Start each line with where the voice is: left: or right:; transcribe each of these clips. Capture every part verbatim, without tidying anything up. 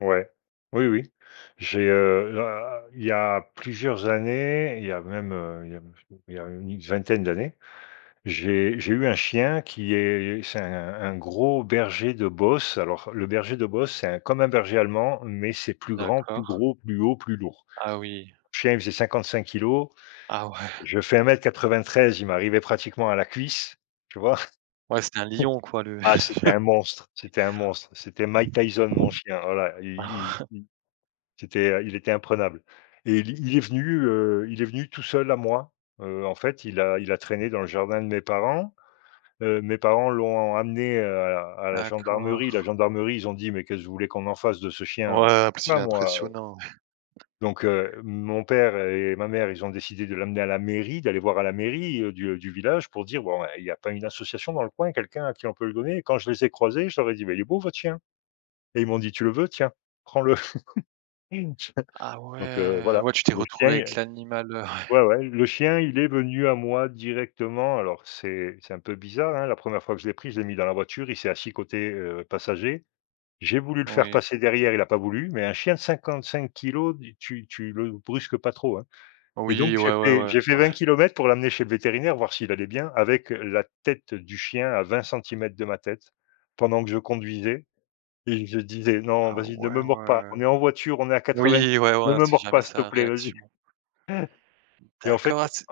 left: Ouais. Oui, oui. J'ai, heu, ah il y a plusieurs années, il y a même, heu, il y a il y a une vingtaine d'années, j'ai j'ai eu un chien qui est c'est un un gros berger de Beauce. Alors, le berger de Beauce, c'est un comme un berger allemand, mais c'est plus grand, plus
right: D'accord.
left: gros, plus haut, plus lourd.
right: Ah oui.
left: Chien, il faisait cinquante-cinq kilogrammes.
right: Ah ouais.
left: Je fais un un mètre quatrevingt-treize, il m'arrivait pratiquement à la cuisse, tu vois?
right: Ouais, c'est un lion quoi, le
left: Mmh. Ah, c'était un monstre, c'était un monstre. C'était Mike Tyson, mon chien. Voilà, il il il c'était il était imprenable. Et il il est venu, heu, il est venu tout seul à moi, heu, en fait il a il a traîné dans le jardin de mes parents, heu, mes parents l'ont amené, heu, à à la gendarmerie, la
right: D'accord.
left: gendarmerie ils ont dit: «Mais qu'est-ce vous voulez qu'on en fasse de ce chien?»
right: Ouais, parce qu'il
left: bah,
right: est
left: moi, heu
right: impressionnant.
left: Donc heu, mon père et ma mère, ils ont décidé de l'amener à la mairie, d'aller voir à la mairie, heu, du, heu, du village pour dire: «Bon, eh, il y a pas une association dans le coin, quelqu'un à qui on peut le donner?» quand je les ai croisés, je leur ai dit: «Mais il est beau votre chien» et ils m'ont dit: «Tu le veux, tiens, prends-le».
right: Ah
left: Donc heu,
right: ouais!
left: voilà,
right: Ouais, tu t'es
left: le chien,
right: retrouvé avec
left: il
right: l'animal, heu, ouais.
left: un ouais, ouais, le chien il est venu à moi directement. Alors c'est c'est un peu bizarre hein, la première fois que je l'ai pris, je l'ai mis dans la voiture, il s'est assis côté, heu, passager. J'ai voulu le faire
right: Oui.
left: passer derrière, il a pas voulu. Mais un chien de cinquante-cinq kilogrammes, du tu tu le brusques pas trop, hein. Et donc,
right: Oui,
left: j'ai
right: ouais, ouais
left: fait
right: ouais.
left: j'ai fait vingt
right: Ouais.
left: kilomètres pour l'amener chez le vétérinaire, voir s'il allait bien. Avec la tête du chien à vingt centimètres de ma tête pendant que je conduisais. Et je disais: «Non,
right: Ah
left: vas-y, ne
right: ouais,
left: me mord pas,
right: ouais.
left: on est en voiture, on est à quatre-vingt,
right: Oui, ouais, ouais,
left: ne
right: on
left: me
right: sait
left: mord
right: jamais
left: pas s'il te
right: sa
left: plaît, vas-y».
right: réaction.
left: Et en
right: D'accord,
left: fait
right: ah c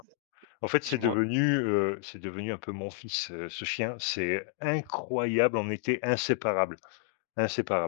left: en en fait, c'est
right: dis-moi.
left: devenu, heu, c'est devenu un peu mon fils, ce chien. C'est incroyable, on était inséparables, inséparables.